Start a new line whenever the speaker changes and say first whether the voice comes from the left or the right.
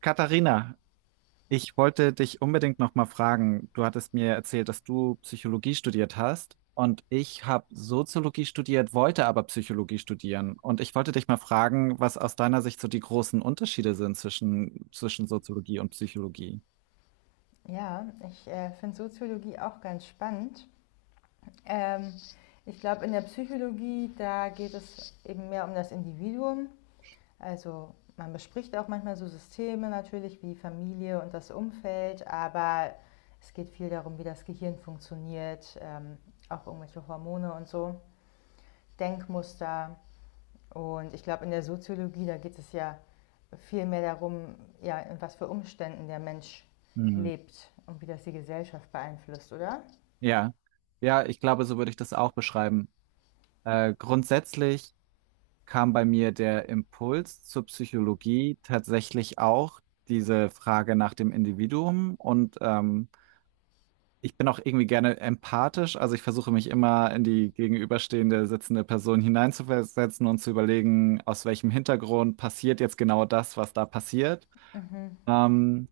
right: Katharina, ich wollte dich unbedingt noch mal fragen. Du hattest mir erzählt, dass du Psychologie studiert hast und ich habe Soziologie studiert, wollte aber Psychologie studieren. Und ich wollte dich mal fragen, was aus deiner Sicht so die großen Unterschiede sind zwischen Soziologie und Psychologie.
left: Ja, ich finde Soziologie auch ganz spannend. Ähm, Ich glaube, in der Psychologie, da geht es eben mehr um das Individuum. Also man bespricht auch manchmal so Systeme natürlich wie Familie und das Umfeld, aber es geht viel darum, wie das Gehirn funktioniert, auch irgendwelche Hormone und so, Denkmuster. Und ich glaube, in der Soziologie, da geht es ja viel mehr darum, ja, in was für Umständen der Mensch
right: Hm.
left: lebt und wie das die Gesellschaft beeinflusst, oder?
right: Ja, ja, ich glaube, so würde ich das auch beschreiben. Grundsätzlich kam bei mir der Impuls zur Psychologie tatsächlich auch diese Frage nach dem Individuum, und ich bin auch irgendwie gerne empathisch. Also ich versuche mich immer in die gegenüberstehende sitzende Person hineinzuversetzen und zu überlegen, aus welchem Hintergrund passiert jetzt genau das, was da passiert.
left: Mhm.
right: Ähm,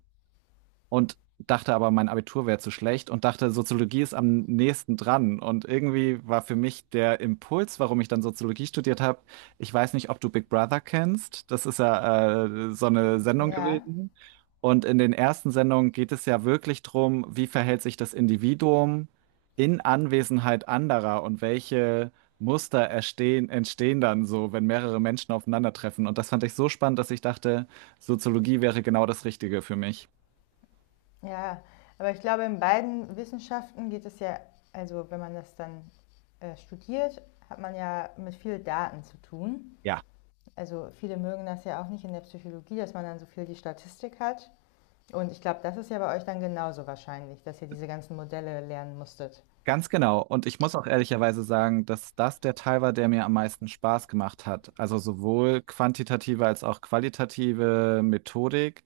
right: und dachte aber, mein Abitur wäre zu schlecht, und dachte, Soziologie ist am nächsten dran. Und irgendwie war für mich der Impuls, warum ich dann Soziologie studiert habe, ich weiß nicht, ob du Big Brother kennst. Das ist ja so eine Sendung
left: Ja,
right: gewesen. Und in den ersten Sendungen geht es ja wirklich drum, wie verhält sich das Individuum in Anwesenheit anderer und welche Muster entstehen dann so, wenn mehrere Menschen aufeinandertreffen. Und das fand ich so spannend, dass ich dachte, Soziologie wäre genau das Richtige für mich.
left: ja. Aber ich glaube, in beiden Wissenschaften geht es ja, also wenn man das dann studiert, hat man ja mit viel Daten zu tun.
right: Ja.
left: Also viele mögen das ja auch nicht in der Psychologie, dass man dann so viel die Statistik hat. Und ich glaube, das ist ja bei euch dann genauso wahrscheinlich, dass ihr diese ganzen Modelle lernen musstet.
right: Ganz genau. Und ich muss auch ehrlicherweise sagen, dass das der Teil war, der mir am meisten Spaß gemacht hat. Also sowohl quantitative als auch qualitative Methodik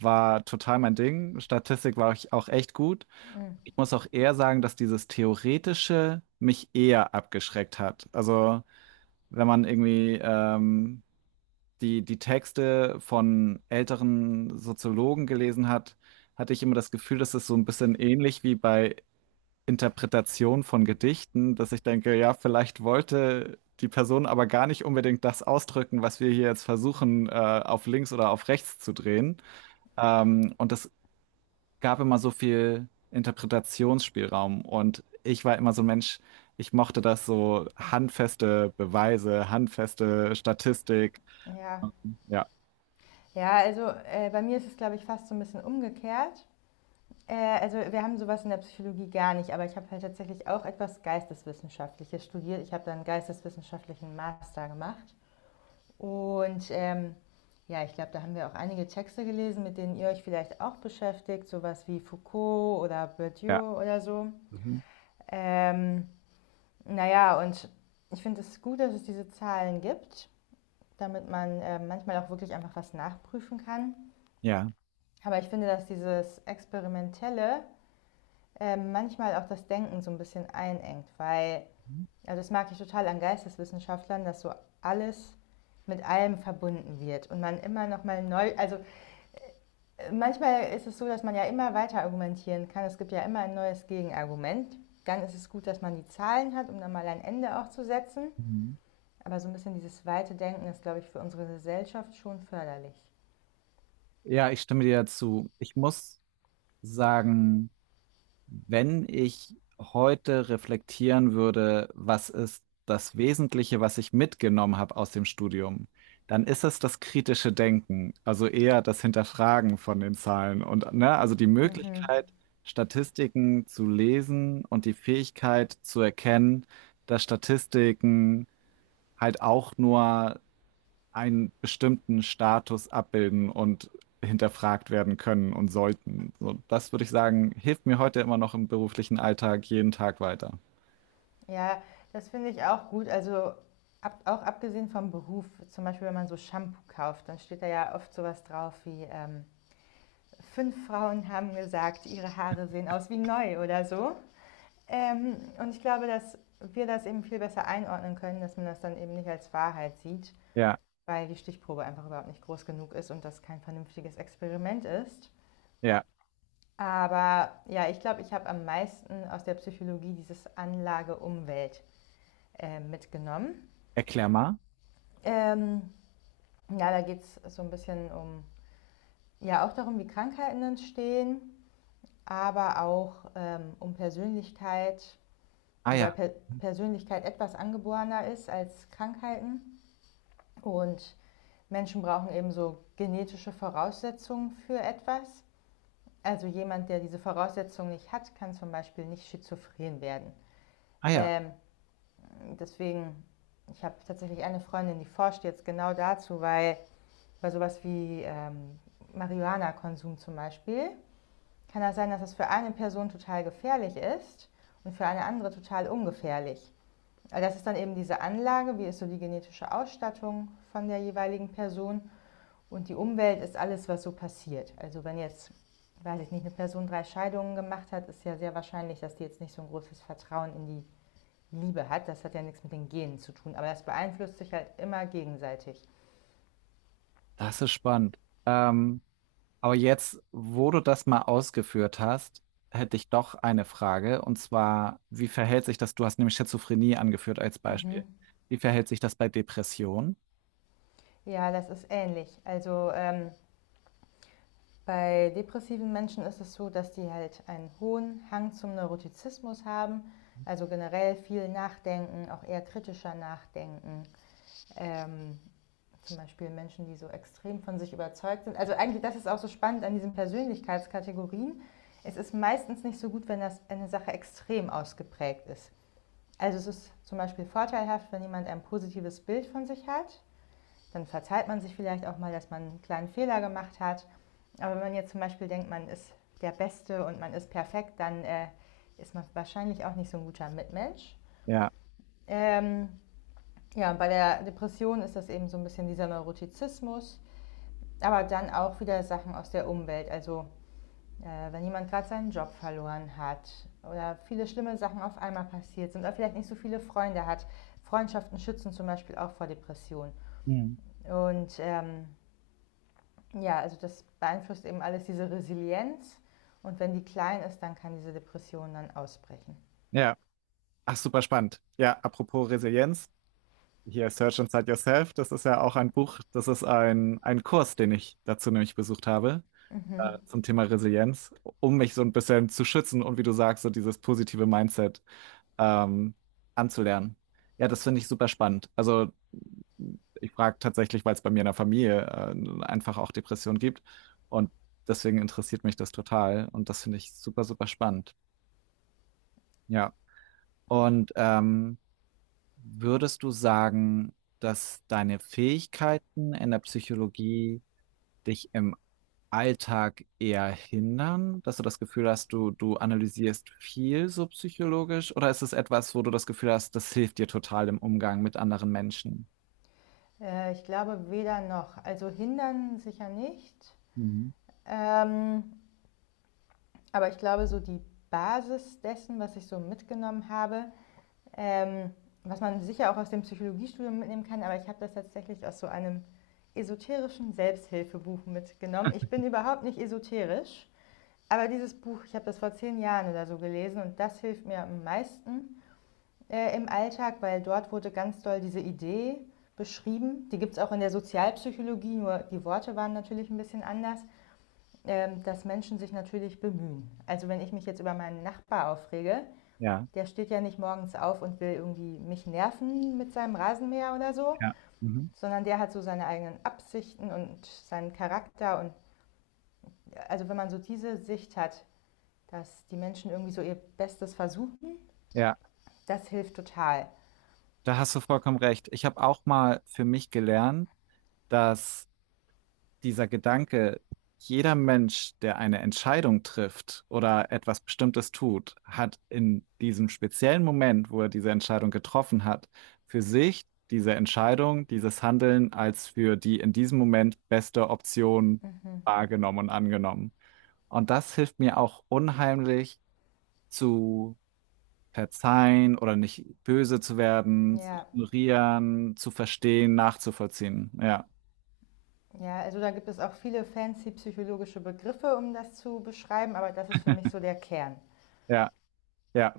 right: war total mein Ding. Statistik war ich auch echt gut.
left: Mhm.
right: Ich muss auch eher sagen, dass dieses Theoretische mich eher abgeschreckt hat. Also wenn man irgendwie die Texte von älteren Soziologen gelesen hat, hatte ich immer das Gefühl, dass es so ein bisschen ähnlich wie bei Interpretation von Gedichten, dass ich denke, ja, vielleicht wollte die Person aber gar nicht unbedingt das ausdrücken, was wir hier jetzt versuchen, auf links oder auf rechts zu drehen. Und es gab immer so viel Interpretationsspielraum. Und ich war immer so ein Mensch, ich mochte das so handfeste Beweise, handfeste Statistik.
left: Ja,
right: Ja,
left: ja, also bei mir ist es, glaube ich, fast so ein bisschen umgekehrt. Äh, also wir haben sowas in der Psychologie gar nicht, aber ich habe halt tatsächlich auch etwas Geisteswissenschaftliches studiert. Ich habe dann einen geisteswissenschaftlichen Master gemacht. Und ja, ich glaube, da haben wir auch einige Texte gelesen, mit denen ihr euch vielleicht auch beschäftigt, sowas wie Foucault oder
right: ja.
left: Bourdieu oder so.
right: Mhm.
left: Ähm, naja, und ich finde es gut, dass es diese Zahlen gibt, damit man manchmal auch wirklich einfach was nachprüfen kann.
right: Ja.
left: Aber ich finde, dass dieses Experimentelle manchmal auch das Denken so ein bisschen einengt, weil, also das mag ich total an Geisteswissenschaftlern, dass so alles mit allem verbunden wird und man immer noch mal neu, also manchmal ist es so, dass man ja immer weiter argumentieren kann. Es gibt ja immer ein neues Gegenargument. Dann ist es gut, dass man die Zahlen hat, um dann mal ein Ende auch zu setzen.
right: Mhm.
left: Aber so ein bisschen dieses weite Denken ist, glaube ich, für unsere Gesellschaft schon förderlich.
right: Ja, ich stimme dir zu. Ich muss sagen, wenn ich heute reflektieren würde, was ist das Wesentliche, was ich mitgenommen habe aus dem Studium, dann ist es das kritische Denken, also eher das Hinterfragen von den Zahlen und ne, also die
left: Mhm.
right: Möglichkeit, Statistiken zu lesen und die Fähigkeit zu erkennen, dass Statistiken halt auch nur einen bestimmten Status abbilden und hinterfragt werden können und sollten. So, das würde ich sagen, hilft mir heute immer noch im beruflichen Alltag jeden Tag weiter.
left: Ja, das finde ich auch gut. Also ab, auch abgesehen vom Beruf, zum Beispiel wenn man so Shampoo kauft, dann steht da ja oft sowas drauf wie, fünf Frauen haben gesagt, ihre Haare sehen aus wie neu oder so. Und ich glaube, dass wir das eben viel besser einordnen können, dass man das dann eben nicht als Wahrheit sieht,
right: Ja,
left: weil die Stichprobe einfach überhaupt nicht groß genug ist und das kein vernünftiges Experiment ist.
right: ja.
left: Aber ja, ich glaube, ich habe am meisten aus der Psychologie dieses Anlage-Umwelt mitgenommen.
right: Erklär mal.
left: Ähm, ja, da geht es so ein bisschen um, ja, auch darum, wie Krankheiten entstehen, aber auch um Persönlichkeit,
right: Ah
left: wobei
right: ja,
left: per Persönlichkeit etwas angeborener ist als Krankheiten. Und Menschen brauchen eben so genetische Voraussetzungen für etwas. Also jemand, der diese Voraussetzungen nicht hat, kann zum Beispiel nicht schizophren werden.
right: ah ja,
left: Ähm, Deswegen, ich habe tatsächlich eine Freundin, die forscht jetzt genau dazu, weil bei sowas wie Marihuana-Konsum zum Beispiel, kann das sein, dass das für eine Person total gefährlich ist und für eine andere total ungefährlich. Also das ist dann eben diese Anlage, wie ist so die genetische Ausstattung von der jeweiligen Person und die Umwelt ist alles, was so passiert. Also wenn jetzt, weiß ich nicht, eine Person drei Scheidungen gemacht hat, ist ja sehr wahrscheinlich, dass die jetzt nicht so ein großes Vertrauen in die Liebe hat. Das hat ja nichts mit den Genen zu tun, aber das beeinflusst sich halt immer gegenseitig.
right: das ist spannend. Ähm, aber jetzt, wo du das mal ausgeführt hast, hätte ich doch eine Frage. Und zwar, wie verhält sich das? Du hast nämlich Schizophrenie angeführt als Beispiel.
left: Mhm.
right: Wie verhält sich das bei Depression?
left: Ja, das ist ähnlich. Also bei depressiven Menschen ist es so, dass die halt einen hohen Hang zum Neurotizismus haben, also generell viel nachdenken, auch eher kritischer nachdenken. Ähm, Zum Beispiel Menschen, die so extrem von sich überzeugt sind. Also eigentlich, das ist auch so spannend an diesen Persönlichkeitskategorien. Es ist meistens nicht so gut, wenn das eine Sache extrem ausgeprägt ist. Also es ist zum Beispiel vorteilhaft, wenn jemand ein positives Bild von sich hat, dann verzeiht man sich vielleicht auch mal, dass man einen kleinen Fehler gemacht hat. Aber wenn man jetzt zum Beispiel denkt, man ist der Beste und man ist perfekt, dann ist man wahrscheinlich auch nicht so ein guter Mitmensch.
right: Ja.
left: Ähm, ja, bei der Depression ist das eben so ein bisschen dieser Neurotizismus, aber dann auch wieder Sachen aus der Umwelt. Also wenn jemand gerade seinen Job verloren hat oder viele schlimme Sachen auf einmal passiert sind oder vielleicht nicht so viele Freunde hat. Freundschaften schützen zum Beispiel auch vor Depressionen.
right: Mhm.
left: Und ja, also das beeinflusst eben alles diese Resilienz. Und wenn die klein ist, dann kann diese Depression dann ausbrechen.
right: Ja. Ach, super spannend. Ja, apropos Resilienz. Hier Search Inside Yourself, das ist ja auch ein Buch, das ist ein Kurs, den ich dazu nämlich besucht habe,
left: Mhm.
right: zum Thema Resilienz, um mich so ein bisschen zu schützen und wie du sagst, so dieses positive Mindset ähm, anzulernen. Ja, das finde ich super spannend. Also ich frage tatsächlich, weil es bei mir in der Familie einfach auch Depressionen gibt und deswegen interessiert mich das total und das finde ich super, super spannend. Ja, und würdest du sagen, dass deine Fähigkeiten in der Psychologie dich im Alltag eher hindern, dass du das Gefühl hast, du analysierst viel so psychologisch, oder ist es etwas, wo du das Gefühl hast, das hilft dir total im Umgang mit anderen Menschen?
left: Ich glaube weder noch. Also hindern sicher nicht.
right: Mhm.
left: Ähm, aber ich glaube, so die Basis dessen, was ich so mitgenommen habe, ähm, was man sicher auch aus dem Psychologiestudium mitnehmen kann, aber ich habe das tatsächlich aus so einem esoterischen Selbsthilfebuch mitgenommen. Ich bin überhaupt nicht esoterisch. Aber dieses Buch, ich habe das vor 10 Jahren oder so gelesen und das hilft mir am meisten im Alltag, weil dort wurde ganz doll diese Idee beschrieben. Die gibt es auch in der Sozialpsychologie, nur die Worte waren natürlich ein bisschen anders, dass Menschen sich natürlich bemühen. Also wenn ich mich jetzt über meinen Nachbar aufrege,
right: Ja,
left: der steht ja nicht morgens auf und will irgendwie mich nerven mit seinem Rasenmäher oder so,
right: ja, mhm.
left: sondern der hat so seine eigenen Absichten und seinen Charakter. Und also wenn man so diese Sicht hat, dass die Menschen irgendwie so ihr Bestes versuchen.
right: Ja,
left: Das hilft total.
right: da hast du vollkommen recht. Ich habe auch mal für mich gelernt, dass dieser Gedanke, jeder Mensch, der eine Entscheidung trifft oder etwas Bestimmtes tut, hat in diesem speziellen Moment, wo er diese Entscheidung getroffen hat, für sich diese Entscheidung, dieses Handeln als für die in diesem Moment beste Option
left: Mhm.
right: wahrgenommen und angenommen. Und das hilft mir auch unheimlich zu verzeihen oder nicht böse zu werden, zu
left: Ja.
right: ignorieren, zu verstehen, nachzuvollziehen. Ja,
left: Ja, also da gibt es auch viele fancy psychologische Begriffe, um das zu beschreiben, aber das ist für mich so der Kern.
right: ja, ja.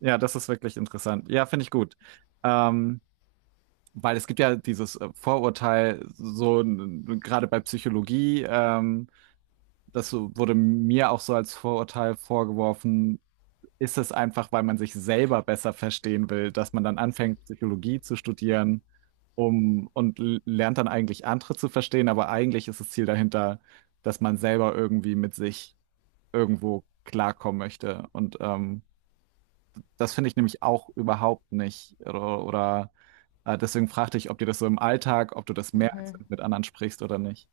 right: Ja, das ist wirklich interessant. Ja, finde ich gut. Ähm, Weil es gibt ja dieses Vorurteil, so gerade bei Psychologie, das wurde mir auch so als Vorurteil vorgeworfen, ist es einfach, weil man sich selber besser verstehen will, dass man dann anfängt, Psychologie zu studieren, um und lernt dann eigentlich andere zu verstehen, aber eigentlich ist das Ziel dahinter, dass man selber irgendwie mit sich irgendwo klarkommen möchte. Und das finde ich nämlich auch überhaupt nicht. Oder deswegen fragte ich, ob dir das so im Alltag, ob du das merkst,
left: Mhm.
right: wenn du mit anderen sprichst oder nicht.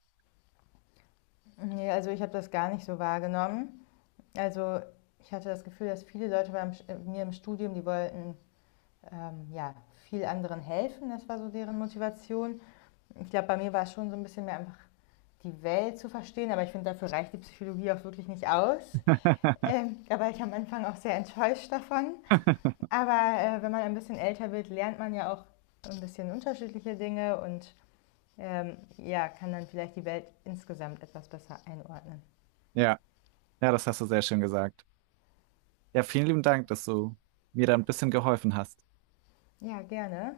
left: Nee, also ich habe das gar nicht so wahrgenommen. Also ich hatte das Gefühl, dass viele Leute bei mir im Studium, die wollten ja, viel anderen helfen. Das war so deren Motivation. Ich glaube, bei mir war es schon so ein bisschen mehr einfach die Welt zu verstehen, aber ich finde, dafür reicht die Psychologie auch wirklich nicht aus. Da war ich am Anfang auch sehr enttäuscht davon. Aber wenn man ein bisschen älter wird, lernt man ja auch ein bisschen unterschiedliche Dinge und ja, kann dann vielleicht die Welt insgesamt etwas besser einordnen.
right: Ja, ja, das hast du sehr schön gesagt. Ja, vielen lieben Dank, dass du mir da ein bisschen geholfen hast.
left: Ja, gerne.